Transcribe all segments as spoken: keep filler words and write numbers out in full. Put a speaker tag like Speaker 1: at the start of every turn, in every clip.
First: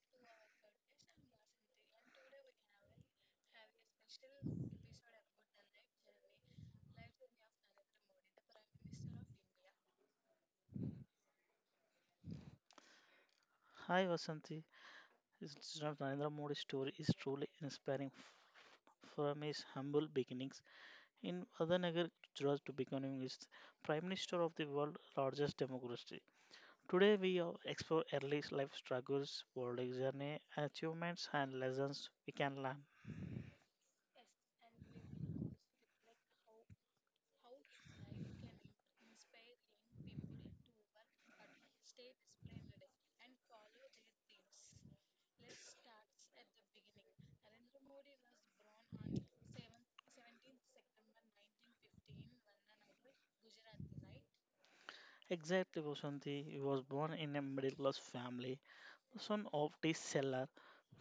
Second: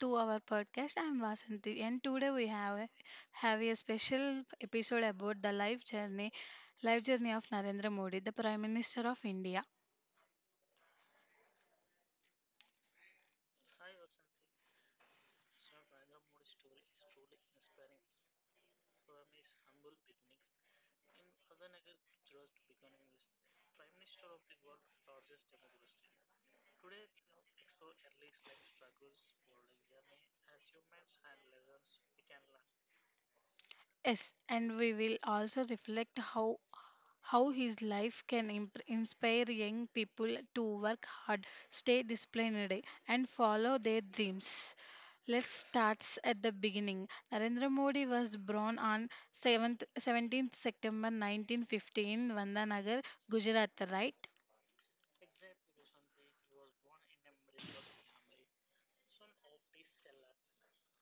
Speaker 1: to our podcast. I'm Vasanthi, and today we have a, have a special episode about the life journey life journey of Narendra Modi, the Prime Minister of India.
Speaker 2: Hi Vasanti, Sriraj Narendra Modi's story is truly inspiring. F- From his humble beginnings in Adanagar, Gujarat, to becoming his prime minister of the world's largest democracy. Today, we are explore early life struggles, world journey, achievements, and lessons we can learn.
Speaker 1: Yes, and we will also reflect how how his life can imp- inspire young people to work hard, stay disciplined, and follow their dreams. Let's start at the beginning. Narendra Modi was born on seventh seventeenth September nineteen fifteen, Vandanagar, Gujarat, right?
Speaker 2: Exactly, Vasanti. He was born in a middle class family, son of tea seller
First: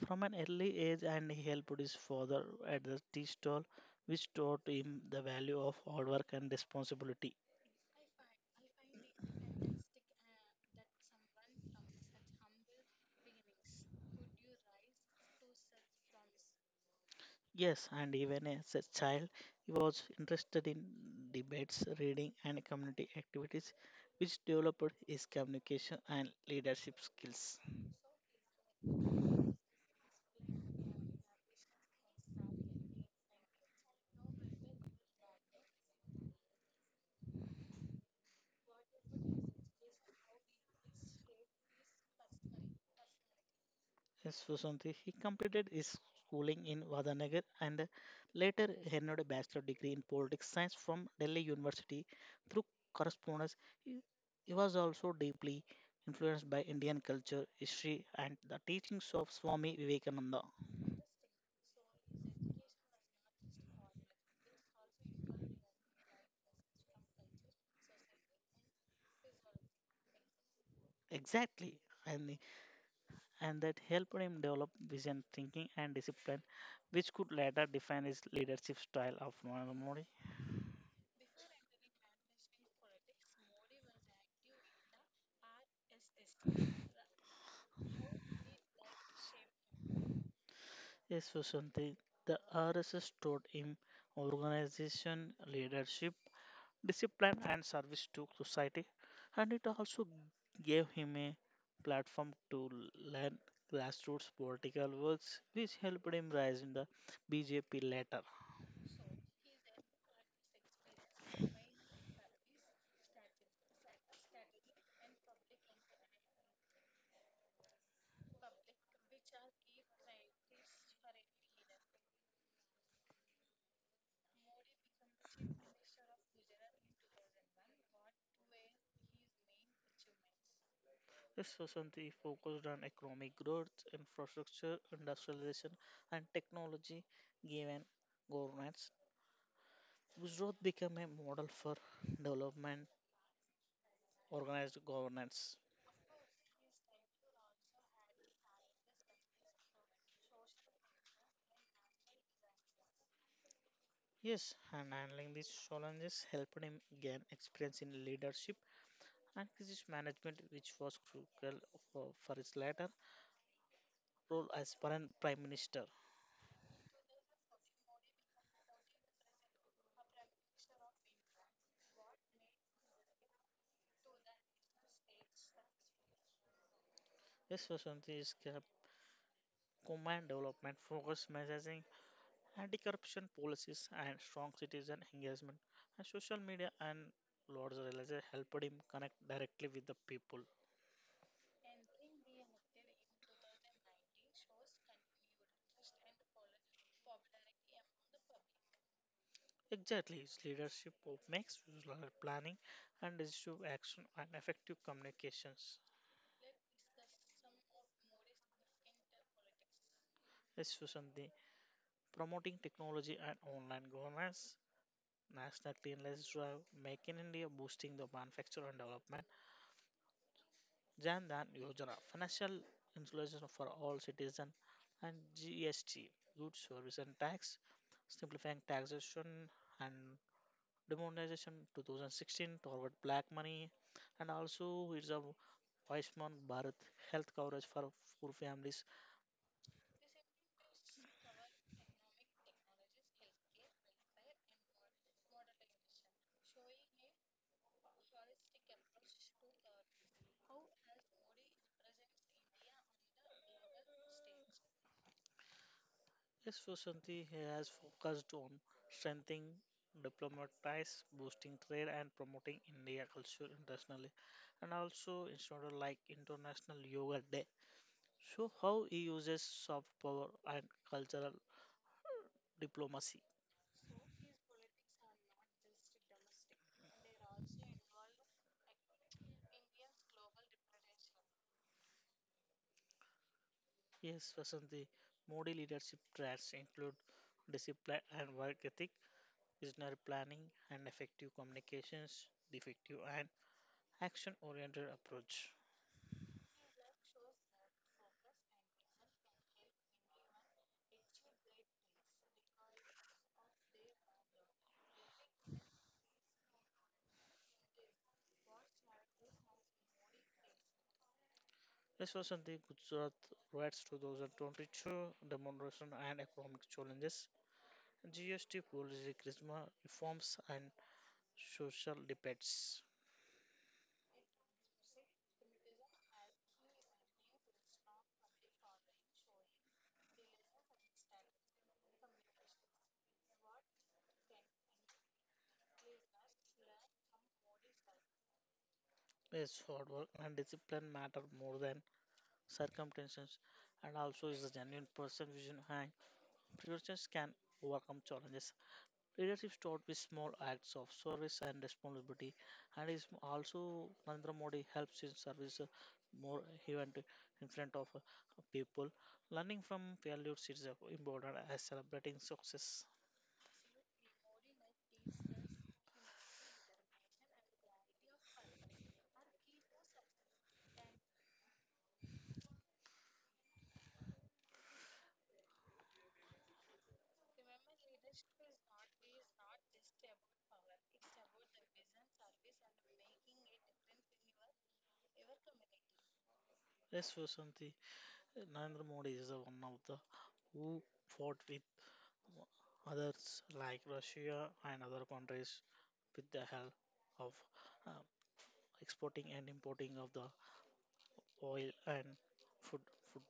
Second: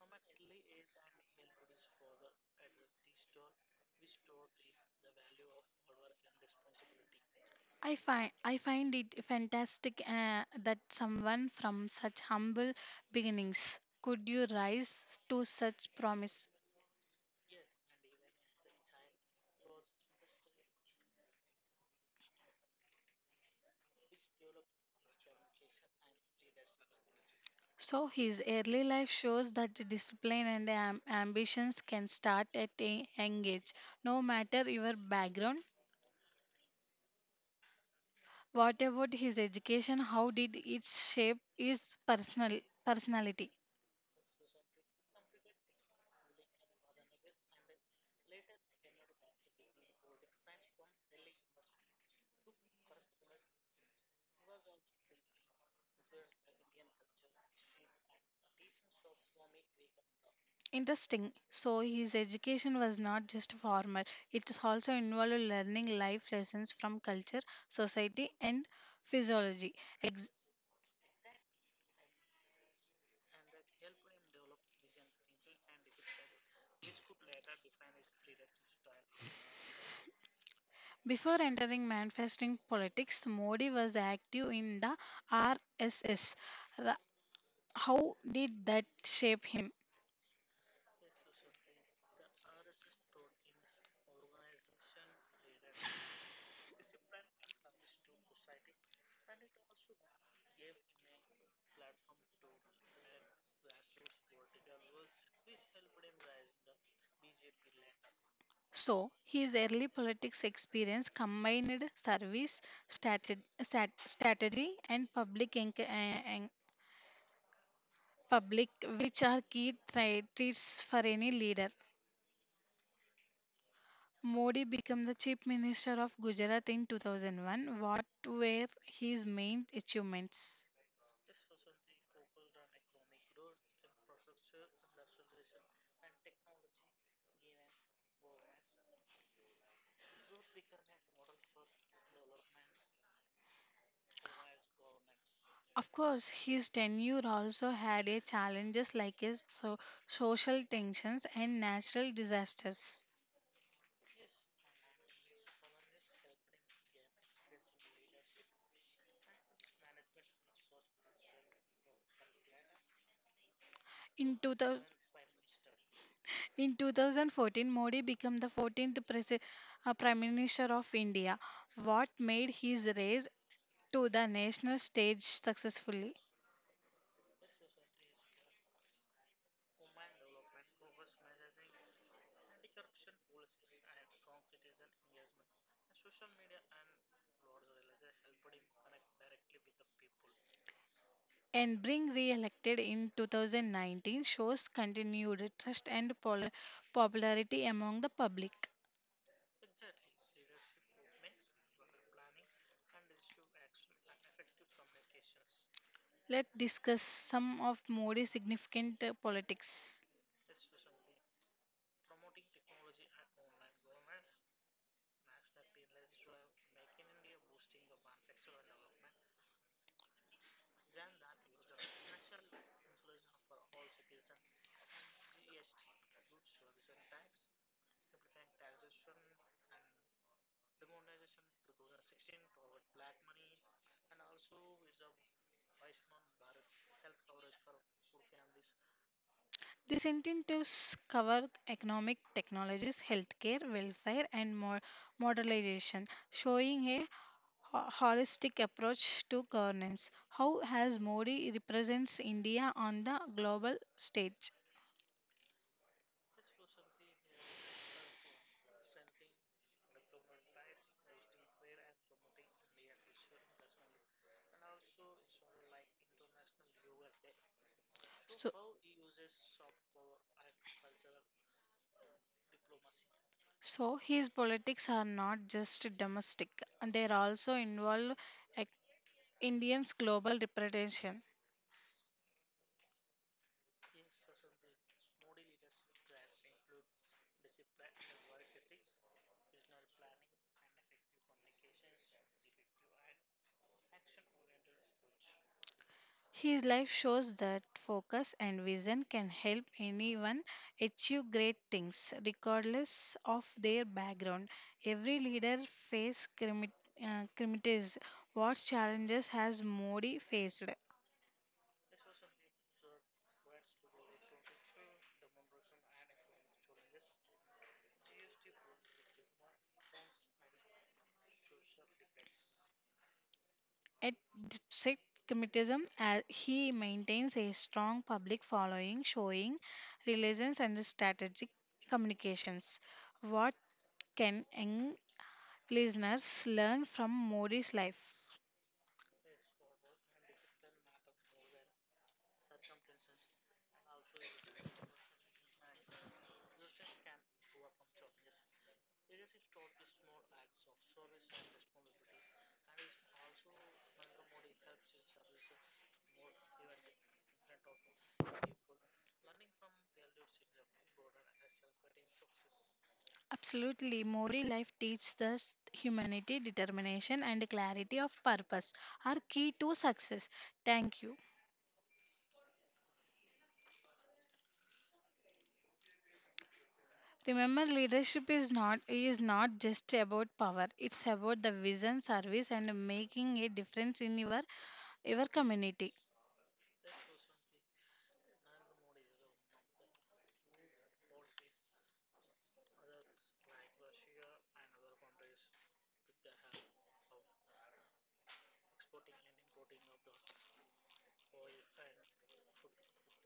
Speaker 2: from an early age, and he helped his father at the tea stall, which taught him the value of hard work and responsibility.
Speaker 1: I find I find it fantastic uh, that someone from such humble beginnings could you rise to such promise.
Speaker 2: Yes, and even as a child, he was interested in debates, reading, and community activities, which developed his communication and leadership skills.
Speaker 1: So his early life shows that the discipline and am- ambitions can start at a young age, no matter your background. What about his education? How did it shape his personal personality?
Speaker 2: Yes, Susanti. He completed his schooling in Vadanagar and later earned a bachelor degree in politics science from Delhi University through correspondence. He, he was also deeply influenced by Indian culture, history, and the teachings of Swami Vivekananda.
Speaker 1: Interesting. So his education was not just formal; it is also involved learning life lessons from culture, society, and physiology. Ex-
Speaker 2: Exactly, and and that helped him develop vision, thinking, and discipline, which could later define his leadership style of Narendra Modi.
Speaker 1: Before entering manifesting politics, Modi was active in the R S S. How did that shape him?
Speaker 2: Yes, Susanti, the R S S taught him organization, leadership, discipline, and service to society, and it also gave him a platform to learn grassroots political works, which helped him rise in the B J P later.
Speaker 1: So, his early politics experience combined service, strate- stat- strategy, and public, enc- eh, en- public, which are key tra- traits for any leader. Modi became the Chief Minister of Gujarat in two thousand one. What were his main achievements?
Speaker 2: Yes, Susanti focused on economic growth, infrastructure, industrialization, and technology, given governance. Gujarat became a model for development, organized governance.
Speaker 1: Of course, his tenure also had a challenges like his so- social tensions and natural disasters.
Speaker 2: Yes, and handling these challenges helped him gain experience in leadership and crisis management, which was crucial for, for his later role
Speaker 1: In
Speaker 2: as
Speaker 1: 2000,
Speaker 2: foreign prime minister.
Speaker 1: In twenty fourteen, Modi became the fourteenth presi- uh, Prime Minister of India, what made his race to the national stage successfully.
Speaker 2: Yes, Vasanthi is ca- command development, focus messaging, anti-corruption policies, and strong citizen engagement. And social media and Lord's realization helped him connect directly with the people.
Speaker 1: And being re-elected in twenty nineteen shows continued trust and polar- popularity among the public.
Speaker 2: Exactly, his leadership of makes usual planning and decisive action and effective communications.
Speaker 1: Let's discuss some of Modi's significant uh, politics.
Speaker 2: Yes, Vasanthi. Promoting technology and online governance, National Cleanliness Drive, Make in India, boosting the manufacture and development, Jan Dhan Yojana, financial insulation for all citizens, and G S T, Goods, Service and Tax, simplifying taxation and demonetization twenty sixteen toward black money, and also it's a Weissman Bharat, health coverage for poor families.
Speaker 1: These incentives cover economic technologies, healthcare, welfare, and more modernization, showing a ho- holistic approach to governance. How has Modi represents India on the global stage?
Speaker 2: Yes, Vasanti has focused on strengthening diplomatic ties, boosting trade, and promoting India culture internationally, and also instituted like International Yoga Day. So,
Speaker 1: So,
Speaker 2: how he uses soft power and cultural diplomacy.
Speaker 1: so his politics are not just domestic; they are also involve ec- Indians' global representation.
Speaker 2: Yes, Vasanti, Modi leadership traits include discipline and work ethic, visionary planning, and effective communications, effective and action-oriented approach.
Speaker 1: His life shows that focus and vision can help anyone achieve great things, regardless of their background. Every leader faces criticism. What challenges has Modi faced?
Speaker 2: This was on the Gujarat Riots twenty twenty-two demonstration and economic challenges, G S T policy, charisma, reforms, and social debates.
Speaker 1: At Despite criticism, as he maintains a strong public following, showing resilience and strategic communications. What can young listeners learn from Modi's life?
Speaker 2: His hard work and discipline matter more than circumstances, and also is a genuine person vision and priorities can overcome challenges. Leadership starts with small acts of service and responsibility, and is also Narendra Modi helps in service uh, more event in front of uh, people. Learning from failures is uh, important as celebrating success.
Speaker 1: Absolutely. Mori life teaches us humanity, determination, and clarity of purpose are key to success. Thank you. Remember, leadership is not is not just about power. It's about the vision, service, and making a difference in your your community.
Speaker 2: Yes, Vasanti, Narendra Modi is uh, one of the who fought with others like Russia and other countries with the help of uh, exporting and importing of the oil and food. Food.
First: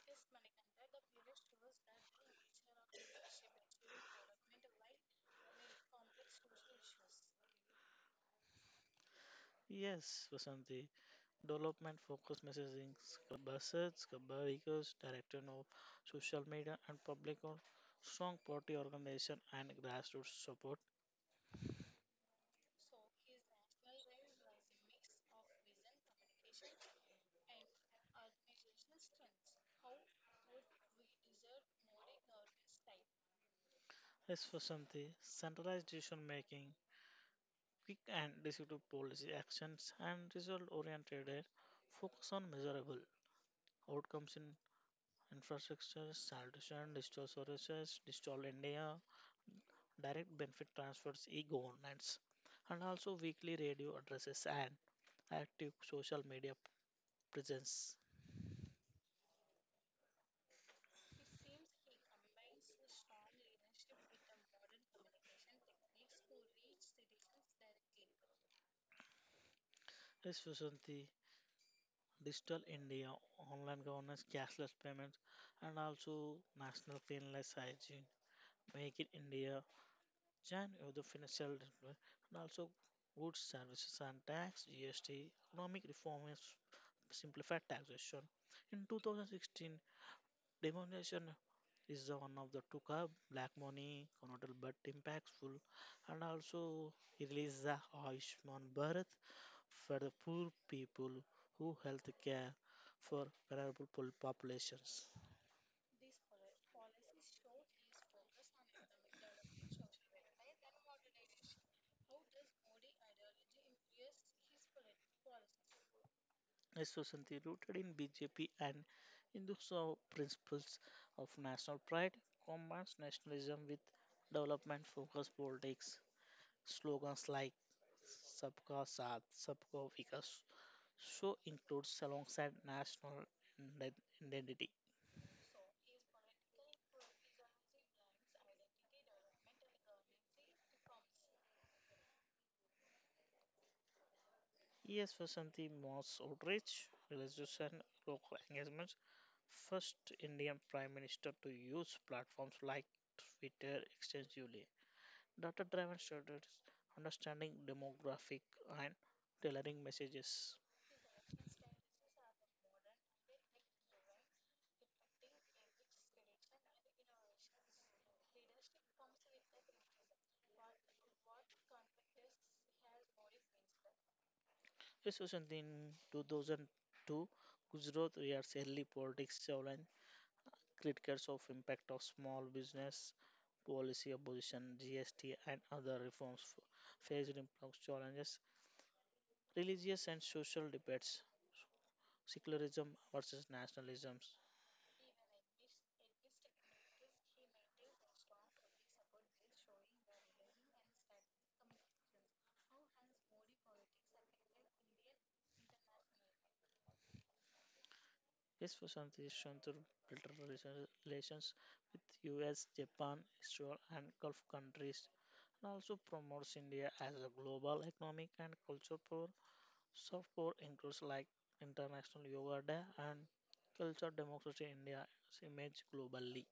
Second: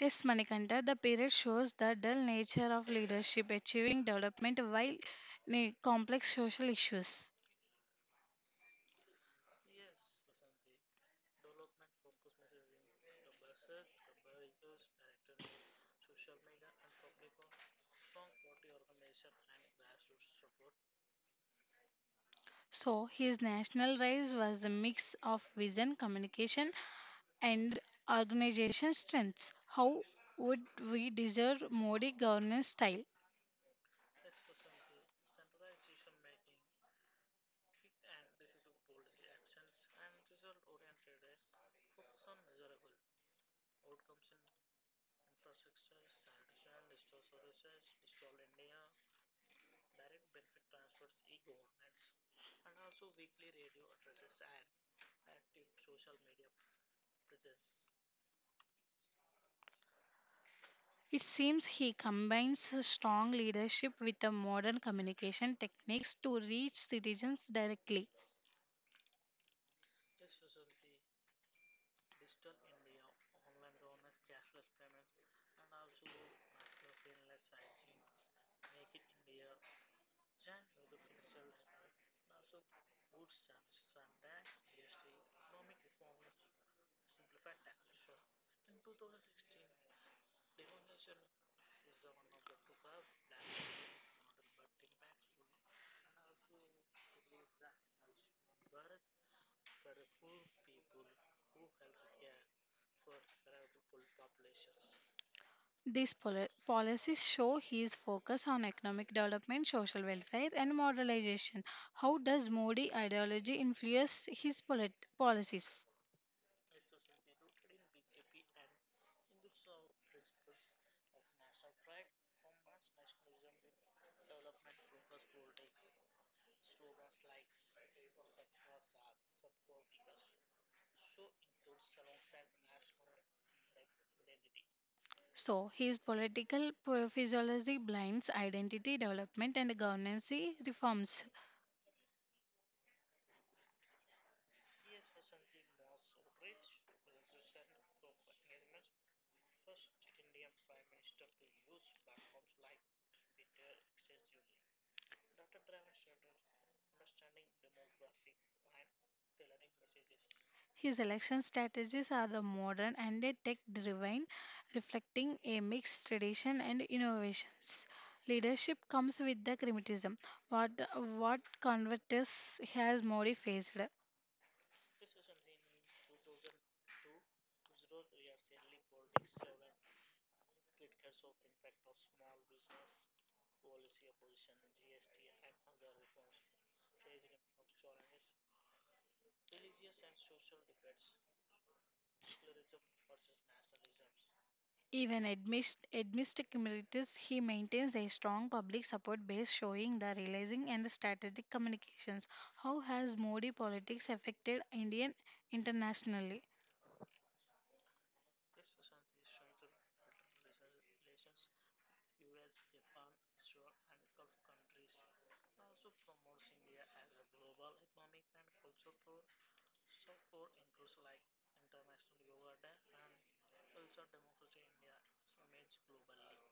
Speaker 1: Yes, Manikanta, the period shows the dull nature of leadership, achieving development while ne- complex social issues.
Speaker 2: Yes, Vasanti. Development focused messaging, buzzards, vehicles, direction of social media and public or strong party organization and grassroots support,
Speaker 1: So his national rise was a mix of vision, communication, and organization strengths. How would we deserve Modi governance style?
Speaker 2: efficiency, centralized decision making, quick and decisive policy actions and result oriented aid, focus on measurable outcomes in infrastructure, sanitation, digital services, digital India, direct benefit transfers, e-governance and also weekly radio addresses and active social media presence.
Speaker 1: It seems he combines a strong leadership with the modern communication techniques to reach citizens directly.
Speaker 2: Is Susanti, Digital India, online governance, cashless payments, and also national cleanliness hygiene. Make in India, join with the financial development, and also goods, services, and tax (G S T). Economic reforms simplified taxation. In two thousand sixteen, demonetization is the one of the took up black money connoted but impactful, and also he released the Ayushman Bharat for the poor people who health care for vulnerable pol- populations.
Speaker 1: These poli- policies show his focus on economic development, social welfare, and modernization. How does Modi ideology influence his polit- policies?
Speaker 2: A society rooted in B J P and Hinduism principles of national pride combines nationalism with development focused politics. Slogans like Sabka Saath, Sabka Vikas so includes alongside national ident- identity.
Speaker 1: So, his political p- physiology blinds identity development and governance reforms.
Speaker 2: E S Vasanti Moss outreach, realization, local engagement, first Indian Prime Minister to use platforms like Twitter extensively. Data driven strategies, understanding demographic and tailoring messages.
Speaker 1: His election strategies are the modern and the tech-driven, reflecting a mixed tradition and innovations. Leadership comes with the criticism, what what Convertus has Modi faced.
Speaker 2: Especially in two thousand two, Gujarat Riyadh's early politics challenged critics of impact of small business policy opposition, G S T and other reforms f- faced complex challenges, religious and social debates, secularism versus nationalism.
Speaker 1: Even amidst amidst criticisms, he maintains a strong public support base, showing the realizing and strategic communications. How has Modi politics affected Indian internationally?
Speaker 2: Yes, Prashant is shown to better relation- relations with U S, Japan, Israel, and Gulf countries, and also promotes India as a global economic and cultural power. Soft power includes like International Yoga Day and Culture Democracy India's image globally.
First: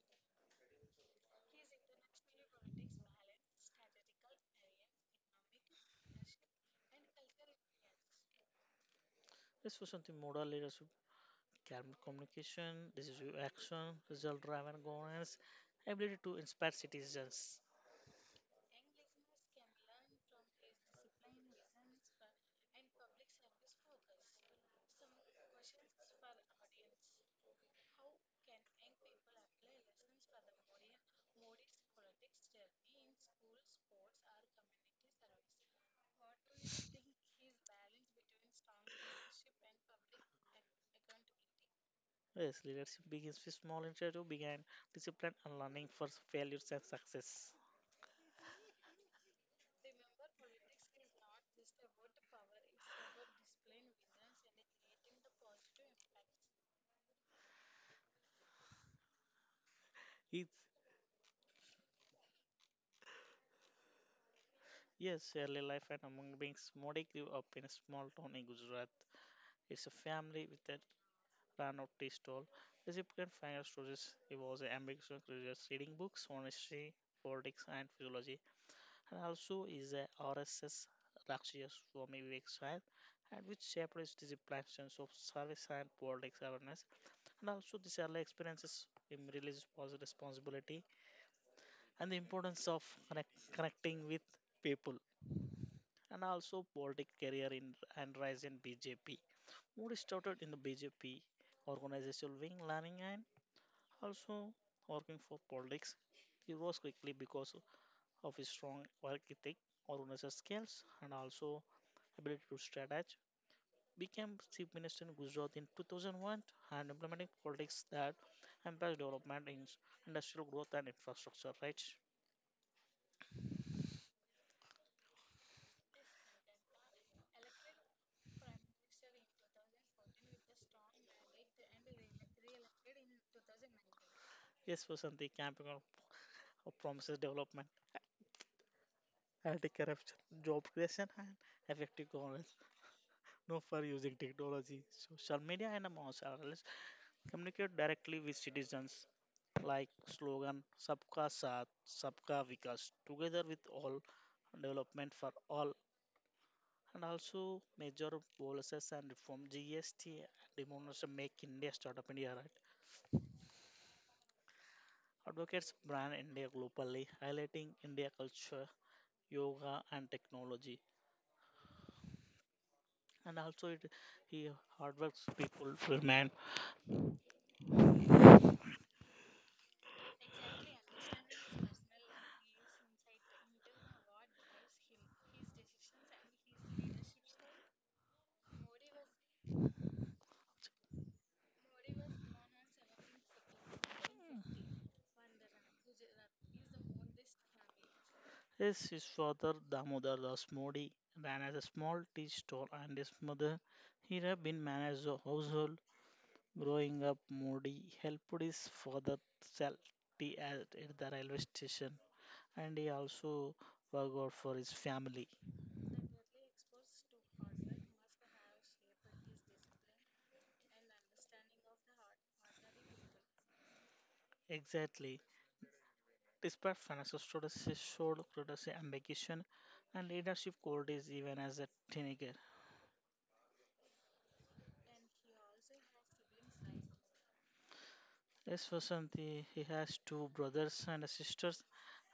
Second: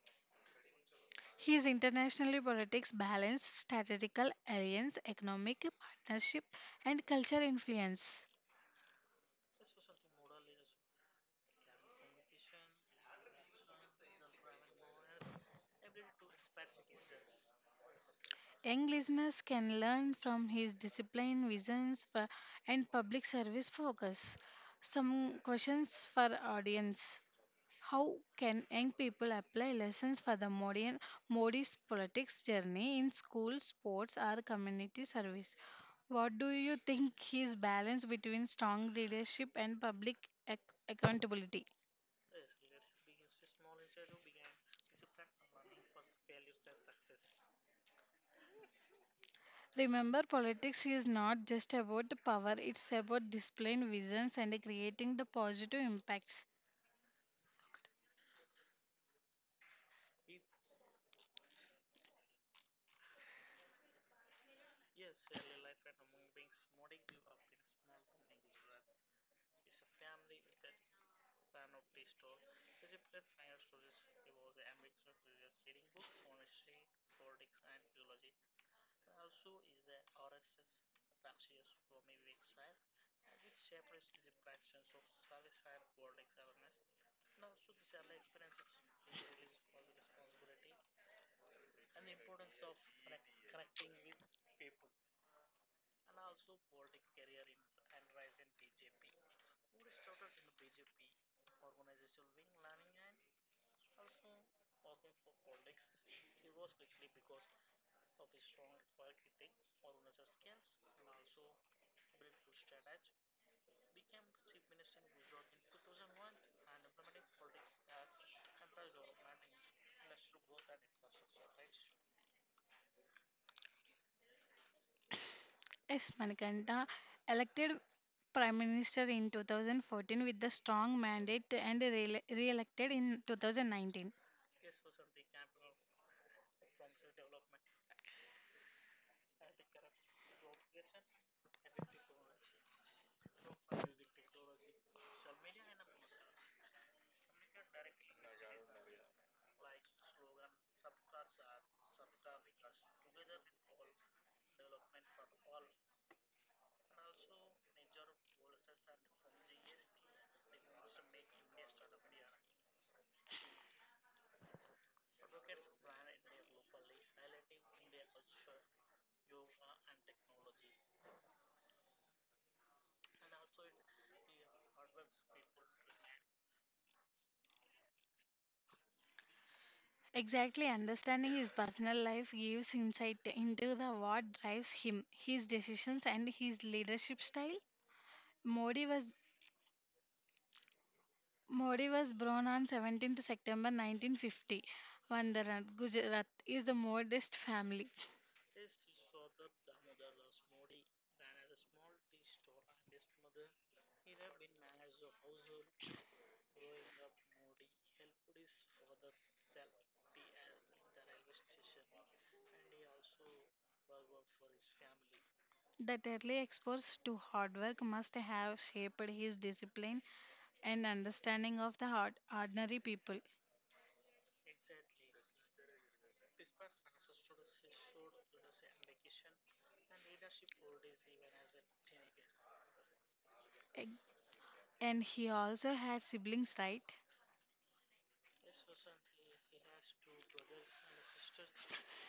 Speaker 1: His international politics balance strategical alliance, economic partnership, and cultural influence.
Speaker 2: This was something model leadership, calm communication, decisive action, result driven governance, ability to inspire citizens.
Speaker 1: Young listeners can learn from his discipline, visions, for, and public service focus. Some questions for audience. How can young people apply lessons for the modern Modi's politics journey in school, sports, or community service? What do you think his balance between strong leadership and public ac- accountability?
Speaker 2: Yes, leadership begins with small initiative, began discipline and learning for failures and success.
Speaker 1: Remember, politics is not just about the power, it's about displaying visions and creating the positive impacts.
Speaker 2: It's, yes, early life and among beings, Modi grew up in a small town in Gujarat. It's a family with a run of tea stall. Recipient final stories. He was an ambitious creator, reading books on history, politics, and physiology, and also is a R S S Rakshya Swami Vivek Sahib, and which shaped his disciplines of service and politics awareness. And also, these early experiences um, releases positive responsibility and the importance of connect, connecting with people. And also, political career in and rise in B J P. Moody started in the B J P organizational wing, learning and also working for politics. He rose quickly because of his strong work ethic, organizational skills, and also ability to strategize became chief minister in Gujarat in two thousand one and implementing politics that emphasize development in industrial growth and infrastructure, right?
Speaker 1: Yes, Manikanta, elected Prime Minister in two thousand fourteen with the strong mandate and re elected in two thousand nineteen.
Speaker 2: Yes, Vasanti, camping on promises development, anti-corruption, job creation, and effective governance. No for using technology, social media, and mass analysis communicate directly with citizens like slogan "Sabka Saath, Sabka Vikas" together with all development for all. And also major policies and reform G S T demonstration make India startup India right. Advocates brand India globally, highlighting India culture, yoga and technology. And also it he hardworks people remain.
Speaker 1: Exactly, understanding his personal life gives insight into the what drives him, his decisions and his leadership style. Modi was Modi was born on seventeenth September nineteen fifty. Vandaran, Gujarat is the modest family.
Speaker 2: His, his father Damodar Das Modi ran as a small tea store and his mother he had been managed a household. Growing up Modi helped his father sell tea at, at the railway station and he also worked out for his family.
Speaker 1: That early exposure to hard work must have shaped his discipline and understanding of the hard, ordinary people.
Speaker 2: Exactly. Despite financial struggles, he showed courage, ambition, and leadership qualities even as a teenager.
Speaker 1: Eg- And he also had siblings, right?
Speaker 2: As for Santi, he has two brothers and sisters,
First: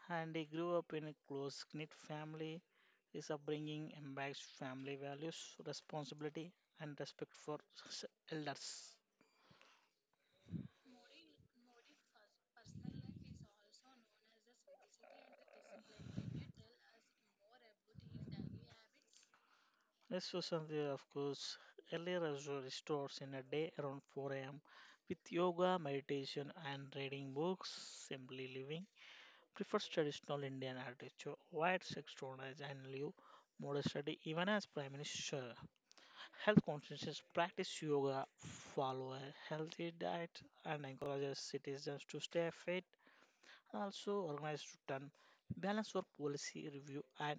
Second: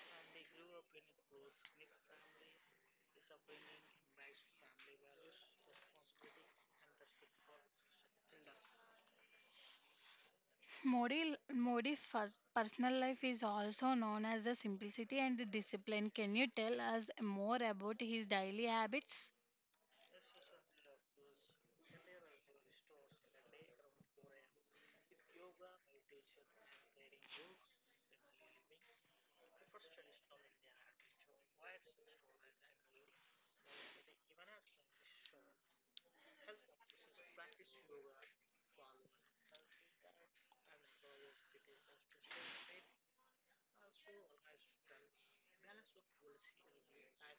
Speaker 2: and he grew up in a close knit family. His upbringing embodies family values, responsibility, and respect for s- elders.
Speaker 1: Modi, Modi fus- personal life is also known as the simplicity and the discipline. Can you tell us more about his daily habits?
Speaker 2: Rest was something, of course, earlier usually starts in a day around four a m with yoga, meditation, and reading books, simply living. Prefers traditional Indian architecture, wide exercise, and live modest study, even as Prime Minister. Health conscious practice yoga, follow a healthy diet, and encourages citizens to stay fit. And also, organized return, balance for policy review and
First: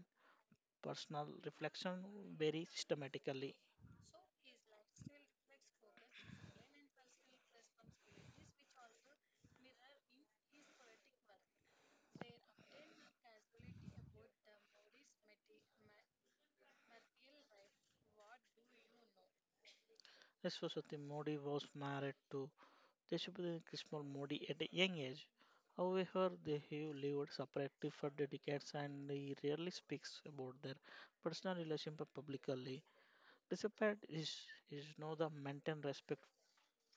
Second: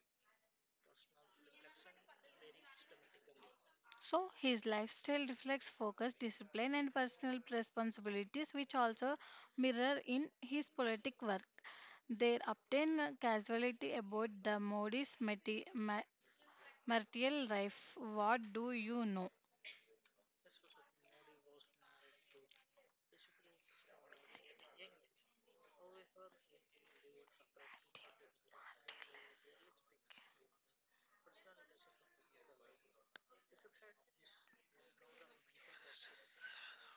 Speaker 2: personal reflection very systematically.
Speaker 1: So, his lifestyle reflects focus, discipline, and personal responsibilities, which also mirror in his politic work. There obtain casualty about the Modi's mati- ma- martial life. What do you know?
Speaker 2: Saraswati Modi was married to Deshpande Kishore Modi at a young age. However, they have lived separately for decades and he rarely speaks about their personal relationship publicly. Despite his, his know the maintained respect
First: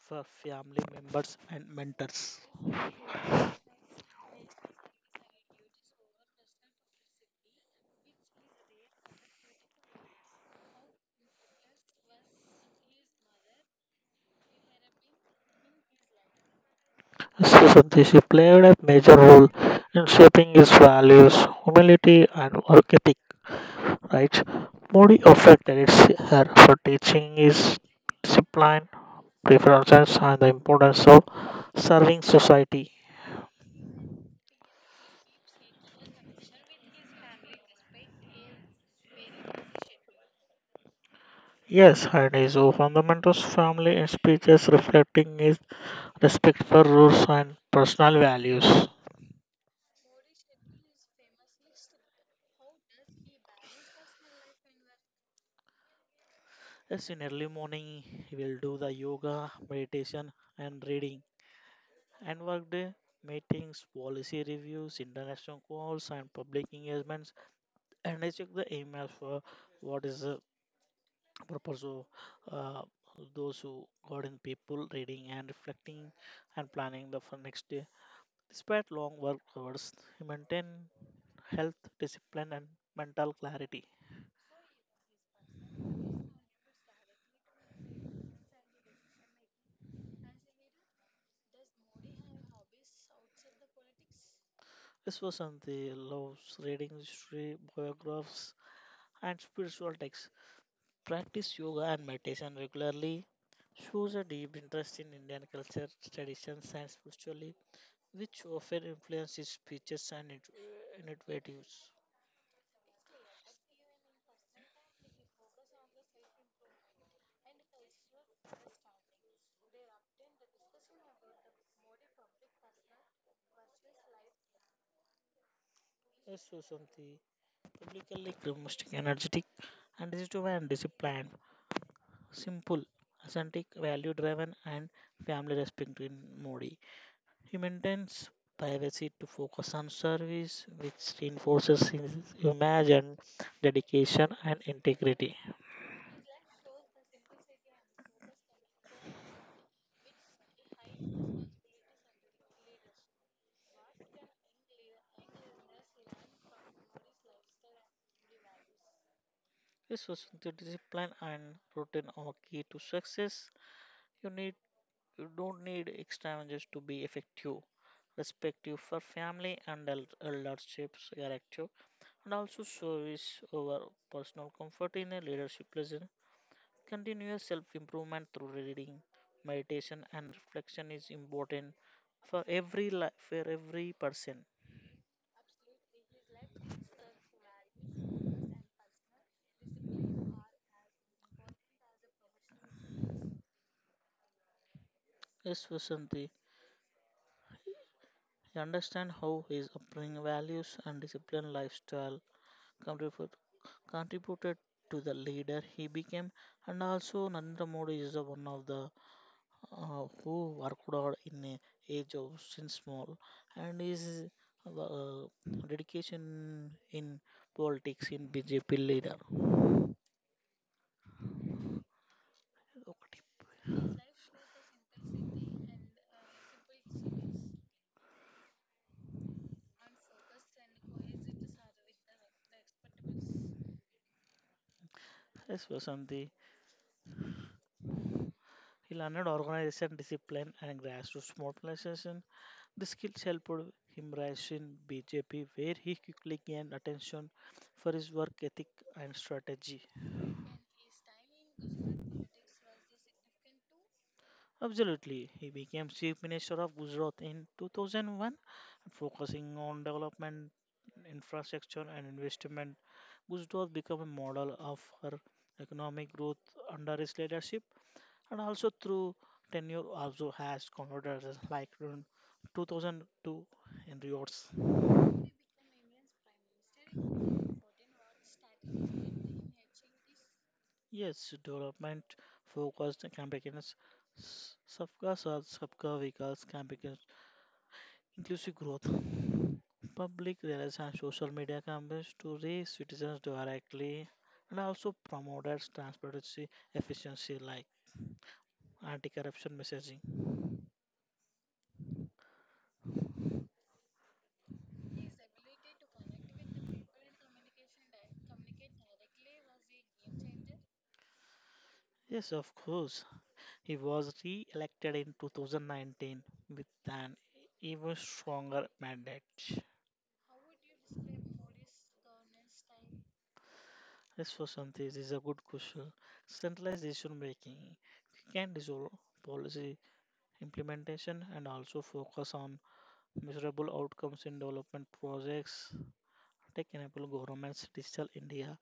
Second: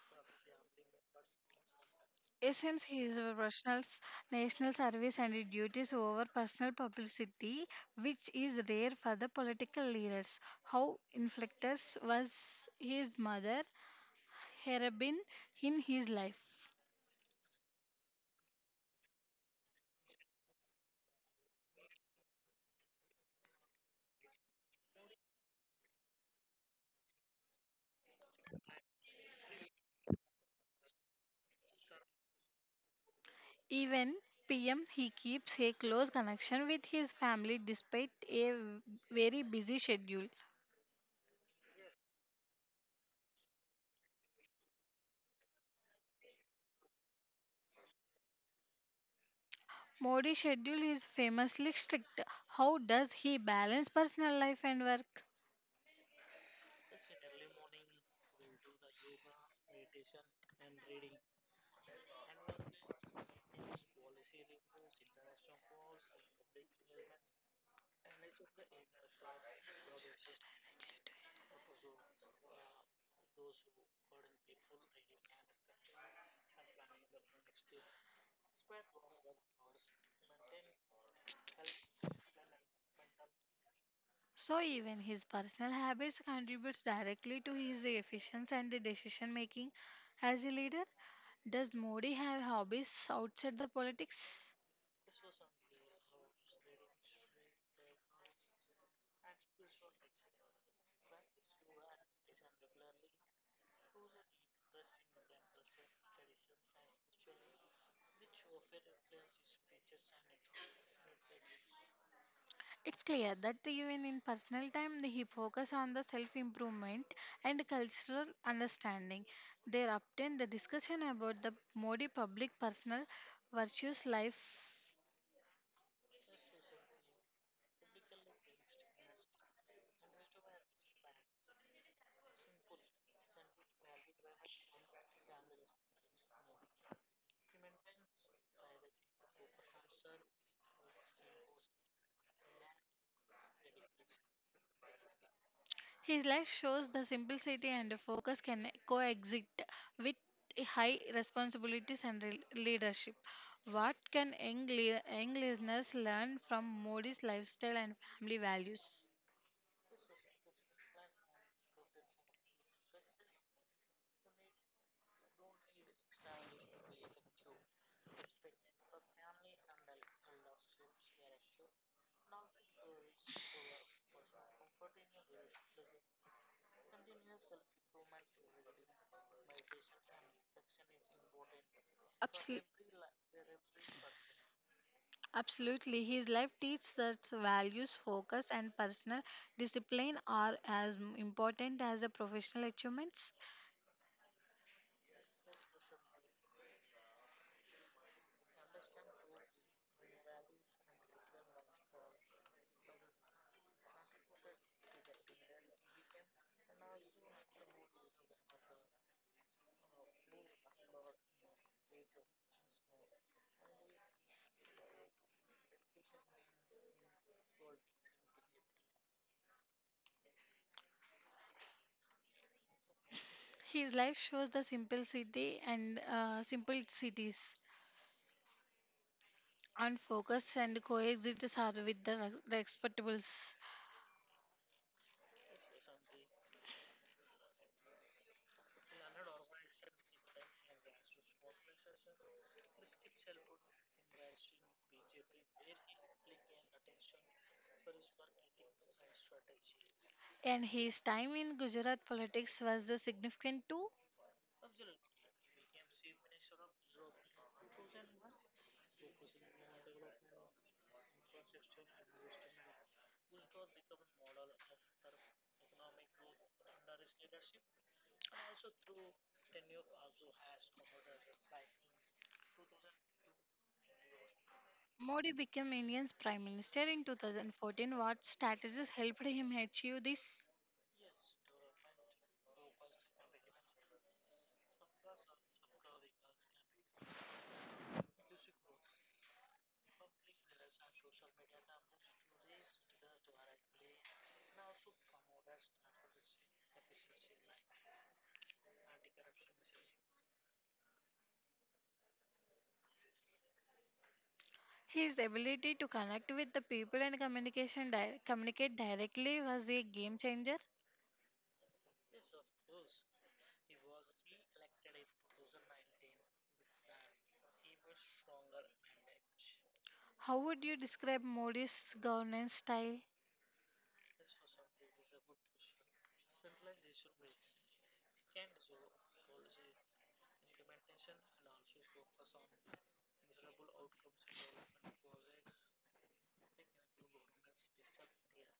Speaker 2: for family members and mentors.
Speaker 1: Since his professional national service and duties over personal publicity, which is rare for the political leaders. How inflectors was his mother Herabin in his life?
Speaker 2: Srisanti, she played a major role in shaping his values, humility, and work ethic. Right? Modi often credits her for teaching his discipline, preferences, and the importance of serving society.
Speaker 1: Even P M he keeps a close connection with his family despite a very busy schedule.
Speaker 2: Yes, and his fundamentals, family, and speeches reflecting his respect for rules and personal values.
Speaker 1: Modi's schedule is famously strict. How does he balance personal life and work?
Speaker 2: Yes, in early morning he will do the yoga, meditation, and reading and workday meetings, policy reviews, international calls, and public engagements. And I check the emails for what is the purpose of uh, those who got in people reading and reflecting and planning the for next day. Despite long work hours, he maintained health, discipline, and mental clarity.
Speaker 1: So even his personal habits contributes directly to his efficiency and the decision making as a leader. Does Modi have hobbies outside the politics?
Speaker 2: This was on the loves reading history, biographies, and spiritual texts. Practice yoga and meditation regularly shows a deep interest in Indian culture, traditions, and spirituality, which often influences speeches and it- innovatives.
Speaker 1: It's clear that even in personal time he focus on the self-improvement and cultural understanding. There obtained the discussion about the Modi public personal virtues life.
Speaker 2: Also, something publicly optimistic, energetic, and disciplined and disciplined, simple, authentic, value-driven, and family-respecting Modi. He maintains privacy to focus on service, which reinforces his image and dedication and integrity.
Speaker 1: His life shows the simplicity and focus can coexist with high responsibilities and re- leadership. What can young, le- young listeners learn from Modi's lifestyle and family values?
Speaker 2: This was the discipline and routine are key to success. You need you don't need extravagance to be effective. Respect you for family and el- elderships character and also service over personal comfort in a leadership lesson. Continuous self-improvement through reading, meditation and reflection is important for
Speaker 1: Absolutely.
Speaker 2: every life, for every person.
Speaker 1: Absolutely. His life teaches that values, focus, and personal discipline are as m- important as the professional achievements.
Speaker 2: Yes, Vasanti. I understand how his upbringing values and discipline lifestyle contribute- contributed to the leader he became and also Narendra Modi is the one of the uh, who worked hard in a age of since small and his uh, uh, dedication in politics in B J P leader ఒకటి.
Speaker 1: His life shows the simplicity and uh, simplicities and focus and coexist are with the, re- the expectables.
Speaker 2: Yes Vasanthi ఇలా అన్నాడు organization discipline and grass roots mobilization the skills helped him rise in BJP where he quickly gain attention for his work ethic and strategy.
Speaker 1: And his time in Gujarat politics was the significant too.
Speaker 2: Absolutely. He became chief minister of Gujarat in two thousand one, focusing on development, infrastructure, and investment. Gujarat became a model of her economic growth under his leadership, and also through tenure also has controversies like in two thousand two in Riots.
Speaker 1: Modi became India's prime minister in two thousand fourteen. What strategies helped him achieve this?
Speaker 2: Yes, development focused campaigns, s- Sabka Saath Sabka Vikas campaigns, inclusive growth, public relations and social media campaigns to reach citizens directly and also promoted transparency efficiency like anti-corruption messaging.
Speaker 1: His ability to connect with the people and communication di- communicate directly was a game changer.
Speaker 2: Yes, of course. He was re-elected in two thousand nineteen with an even stronger mandate.
Speaker 1: How would you describe Modi's governance style?
Speaker 2: As for Santi, this is a good question. Centralized decision making can dissolve policy implementation and also focus on measurable outcomes in development projects, tech-enabled governments, digital India,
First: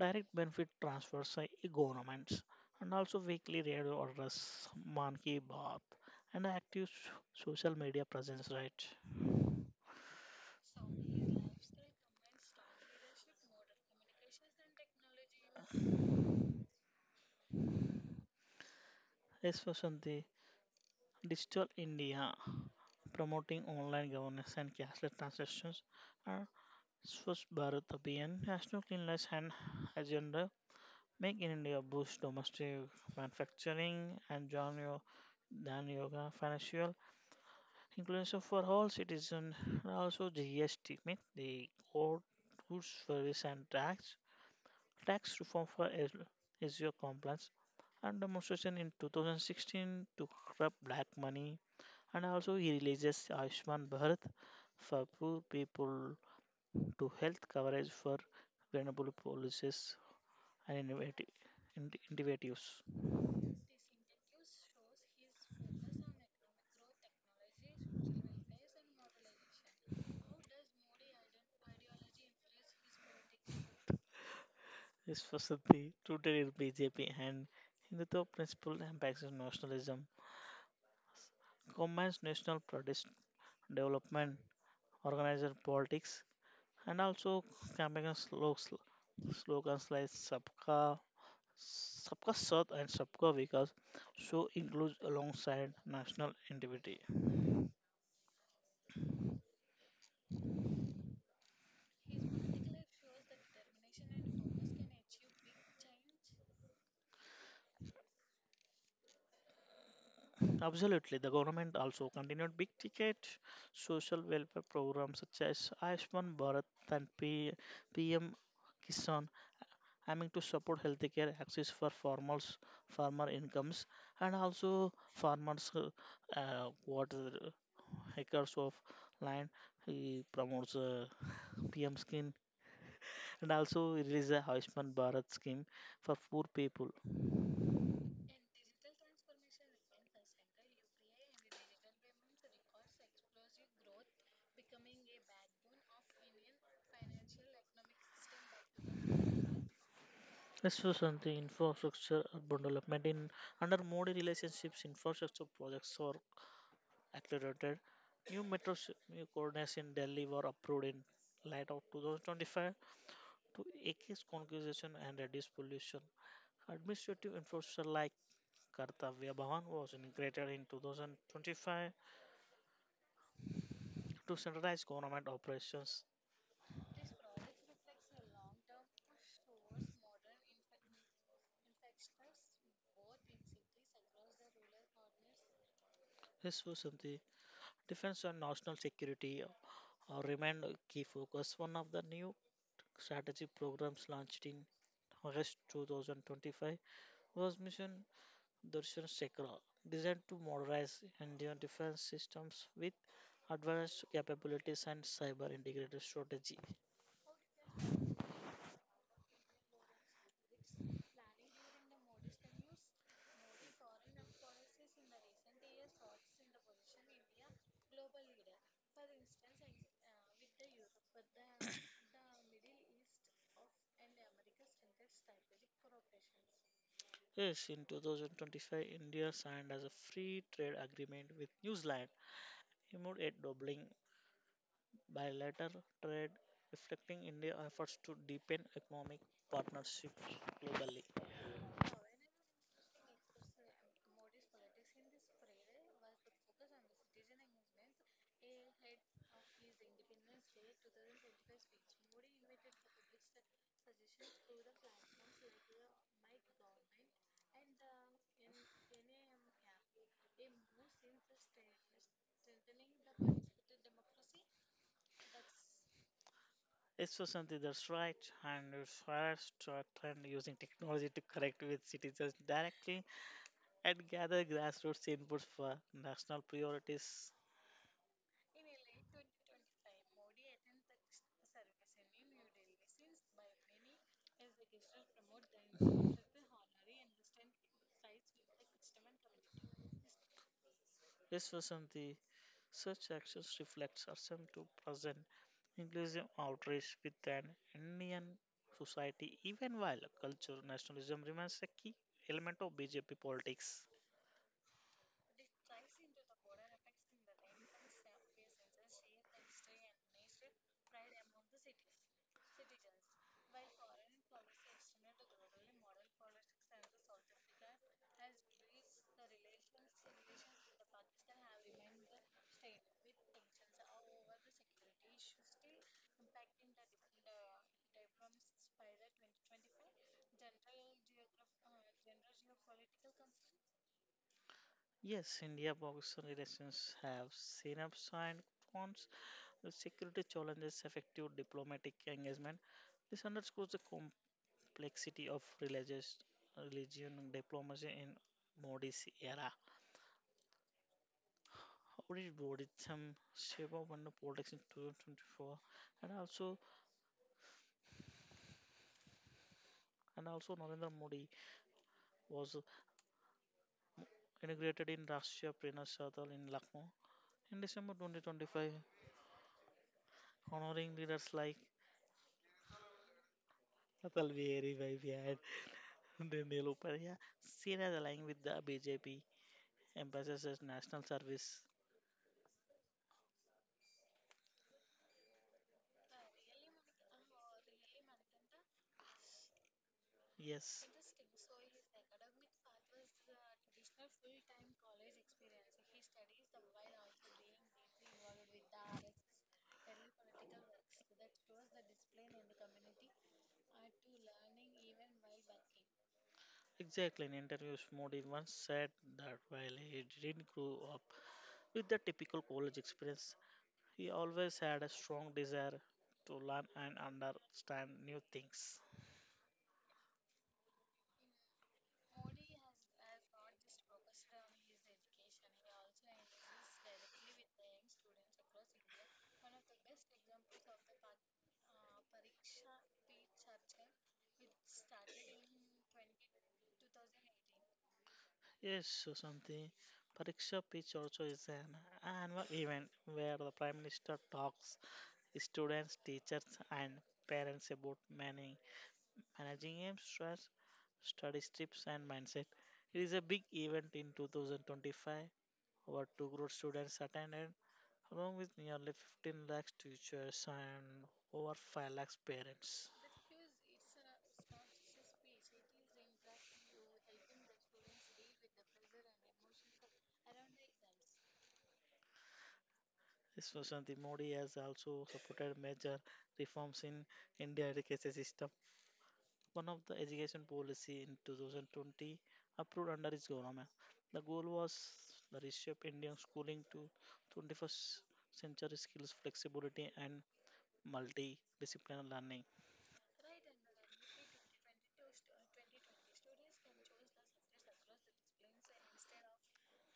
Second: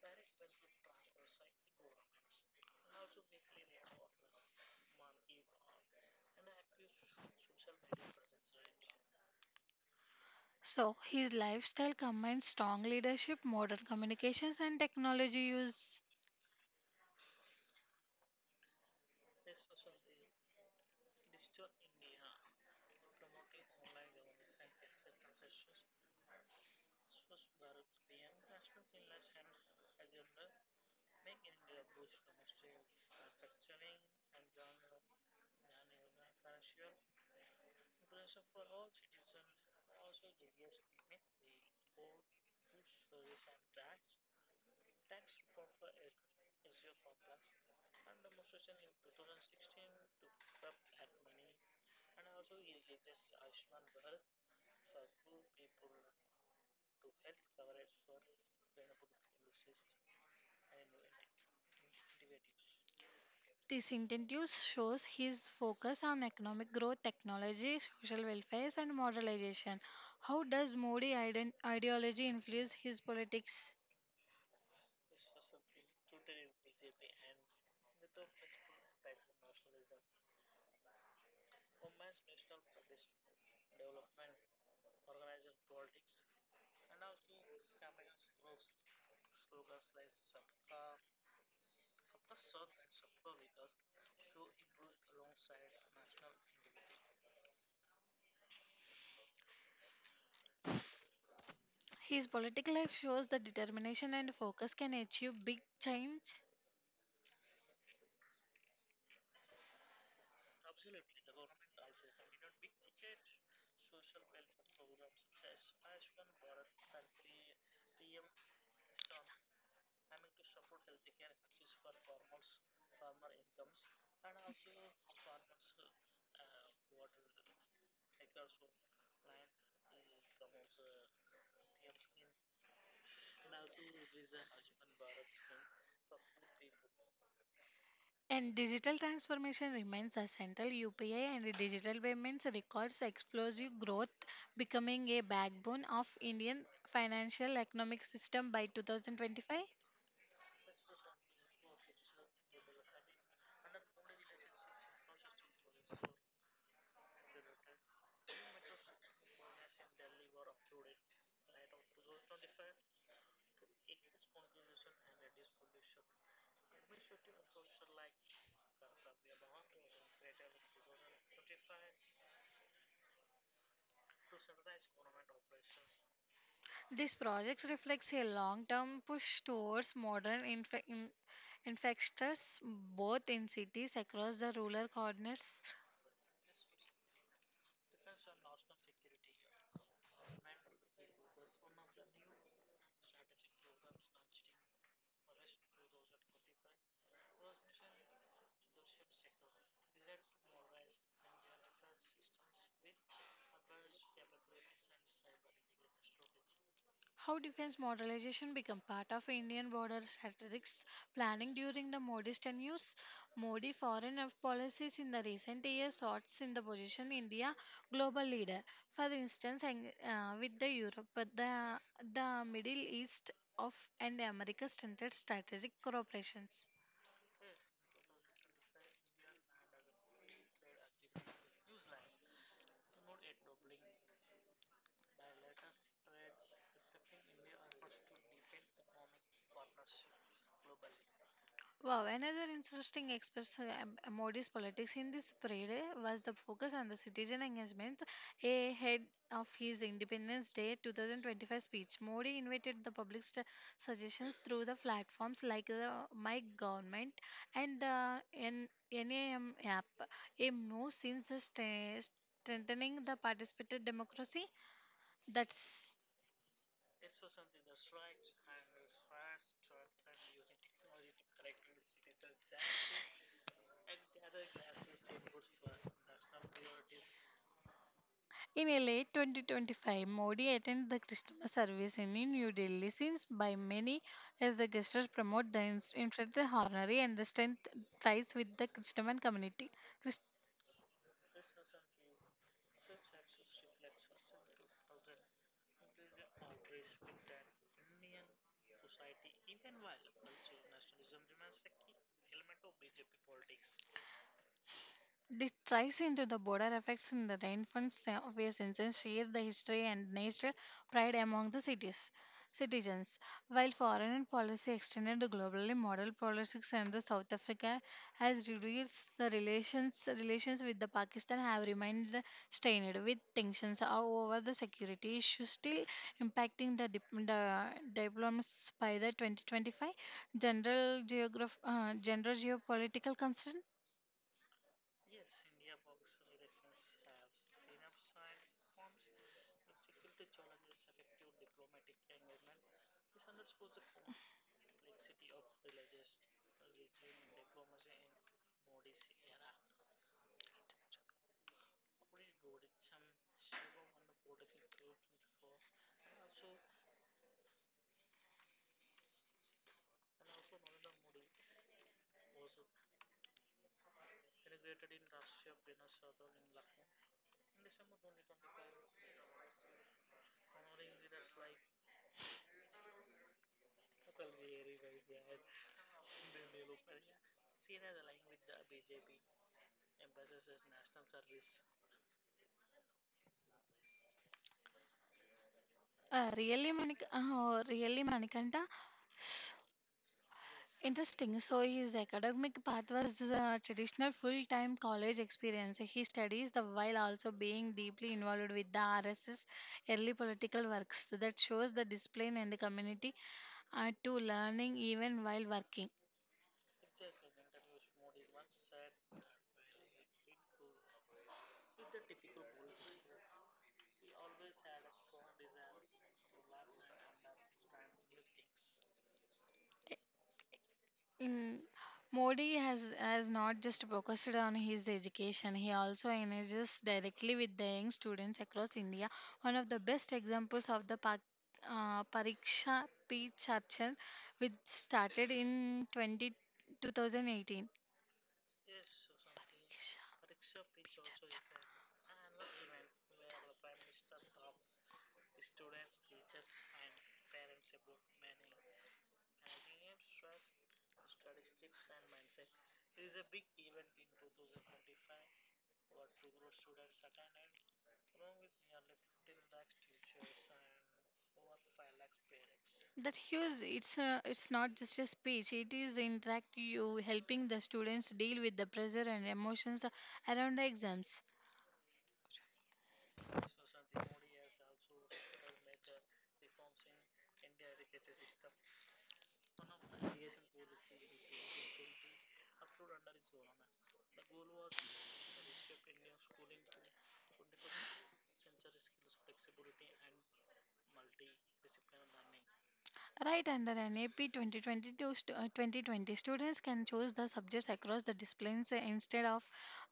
Speaker 2: direct benefit transfers, uh, governments, and also weekly radio orders, man ki baat, and active so- social media presence, right?
Speaker 1: So, his lifestyle combines strong leadership, modern communications, and technology use.
Speaker 2: Yes, Vasanti, digital India, promoting online governance and cashless transactions, and Swachh Bharat Abhiyan, national cleanliness and agenda, make in India boost domestic manufacturing and join your Dan Yoga financial inclusion for all citizens, and also G S T, means the code Goods Service and Tax, tax reform for S E O compliance and demonstration in two thousand sixteen to curb black money. And also he releases Ayushman Bharat for poor people to health coverage for vulnerable policies and innovative, in- innovatives.
Speaker 1: This incentives shows his focus on economic growth, technology, social welfare, and modernization. How does Modi iden- ideology influence his politics?
Speaker 2: This was the rooted in B J P and Hindutva principle impacts on nationalism, combines national pride development, organizer politics, and also campaign slo- sl- slogans like Sabka, Sabka Saath and Sabka Vikas show includes alongside national integrity.
Speaker 1: His political life shows that determination and focus can achieve big change.
Speaker 2: Absolutely, the government also continued big ticket social welfare programs such as Ayushman Bharat and P- PM Kisan, aiming to support healthcare access for farmers, farmer incomes, and also farmers uh, uh, what acres of land. He promotes uh, P M scheme, and also it is a Ayushman Bharat scheme for poor people.
Speaker 1: And digital transformation remains the central U P I and the digital payments records explosive growth, becoming a backbone of Indian financial economic system by two thousand twenty-five.
Speaker 2: Next was on the infrastructure urban development. In under Modi relationships, infrastructure projects are accelerated. New metro s- new coordinates in Delhi were approved in light of twenty twenty-five to increase congestion and reduce pollution. Administrative infrastructure like Kartavya Bhavan was integrated in two thousand twenty-five to centralize government operations.
Speaker 1: These projects reflects a long-term push towards modern infra- in- infrastructures, both in cities across the rural corners.
Speaker 2: Yes, Vasanti. Defense and national security uh, remain a key focus. One of the new strategy programs launched in August twenty twenty-five was Mission Darshan Chakra, designed to modernize Indian defense systems with advanced capabilities and cyber integrated strategy.
Speaker 1: How defense modernization became part of Indian border strategics planning during the Modi's tenures. Modi foreign af- policies in the recent years sorts in the position India global leader. For instance, ang- uh, with the Europe, but the the Middle East of and America strengthened strategic cooperations.
Speaker 2: Yes, in twenty twenty-five, India signed as a free trade agreement with New Zealand, aimed at doubling bilateral trade, reflecting India's efforts to deepen economic partnerships globally.
Speaker 1: Wow, another interesting aspect of Modi's politics in this period was the focus on the citizen engagement ahead of his Independence Day twenty twenty-five speech. Modi invited the public st- suggestions through the platforms like the My Government and the N- NAM app, a move since the sta- strengthening the participative democracy. That's
Speaker 2: Yes, Susanti, that's right. And it's first trend using technology to connect with citizens directly and gather grassroots inputs for national priorities.
Speaker 1: In a late twenty twenty-five, Modi attended the Christmas service in New Delhi, seen by many as the gestures promote the ins- infant the harmony and the strength ties with the Christian community.
Speaker 2: Yes, Susanti, such actions reflect our attempt to present inclusive outreach within Indian society, even while culture nationalism remains a key element of B J P politics.
Speaker 1: This ties into the border effects in the rainfalls uh, where citizens share the history and national pride among the cities citizens. While foreign policy extended the globally model politics and the South Africa has reduced the relations relations with the Pakistan have remained strained with tensions over the security issues still impacting the, dip- the diplomats by the twenty twenty-five general geograph uh, general geopolitical concerns.
Speaker 2: Yes, India Pakistan relations have seen ups and cons. The security challenges effective diplomatic engagement. This underscores the complexity of religious religion diplomacy in Modi's era. How did Modi some shape up under politics in twenty twenty-four? And also, and also Narendra Modi was inaugurated in Rashtriya Prerna Sadal in Lucknow in December twenty twenty-five, honoring leaders like Atal Bihari Vajpayee They Neil Upar, yeah, seen as aligning with the B J P, emphasizes as national service.
Speaker 1: Uh, really, Manik, uh, really, Manikanta,
Speaker 2: Yes,
Speaker 1: interesting. So his academic path was the traditional full-time college experience. He studies the while also being deeply involved with the R S S early political works that shows the discipline and the community uh, to learning even while working.
Speaker 2: exactly. In interviews, Modi once said that while he didn't grow up with the typical college experience, he always had a strong desire to learn and understand new things.
Speaker 1: Mm, Modi has has not just focused on his education, he also engages directly with the young students across India. One of the best examples of the Pak, uh, Pariksha Pe Charcha, which started in twenty two thousand eighteen. Pariksha
Speaker 2: Yes, Susanti. Pariksha Pitch also is an annual event where the Prime Minister talks students, teachers, and parents about managing, managing aims, stress, study tips, and mindset. It is a big event in two thousand twenty-five. Over two crore students attended, along with nearly fifteen lakhs teachers and over five lakhs parents.
Speaker 1: That huge, it's uh, it's not just a speech, it is interact you helping the students deal with the pressure and emotions around the exams.
Speaker 2: This Susanti Modi has also supported major reforms in India education system, one of the education policy in two thousand twenty approved under his government. The goal was the reshape Indian schooling to twenty-first century skills, flexibility, and multidisciplinary learning.
Speaker 1: Right under NAP twenty twenty-two st- uh, twenty twenty, students can choose the subjects across the disciplines uh, instead of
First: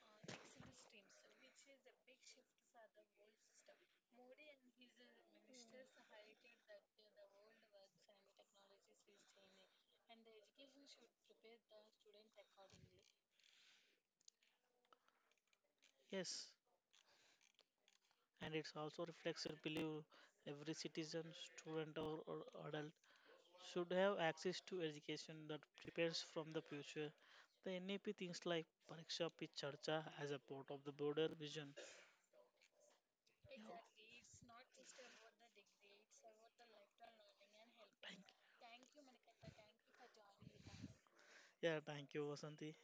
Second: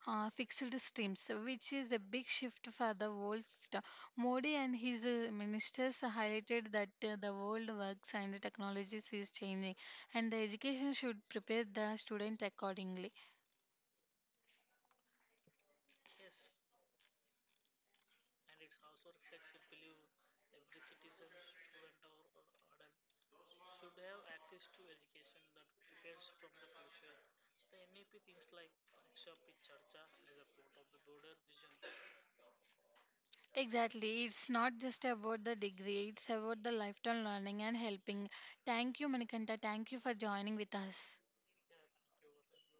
Speaker 1: uh, fixed streams, which is a big shift for the world system. Modi and his uh, ministers highlighted that uh, the world works and technologies is changing, and the education should prepare the student accordingly.
Speaker 2: Yes, and it's also reflects a belief every citizen, student, or, or adult should have access to education that prepares from the future. The N E P thinks like Pariksha Pe Charcha as a part of the broader vision.
Speaker 1: Exactly, it's not just about the degree, it's about the lifetime learning and helping. Thank you, Manikanta. Thank you for joining with us.
Speaker 2: Yeah, thank you, Vasanti.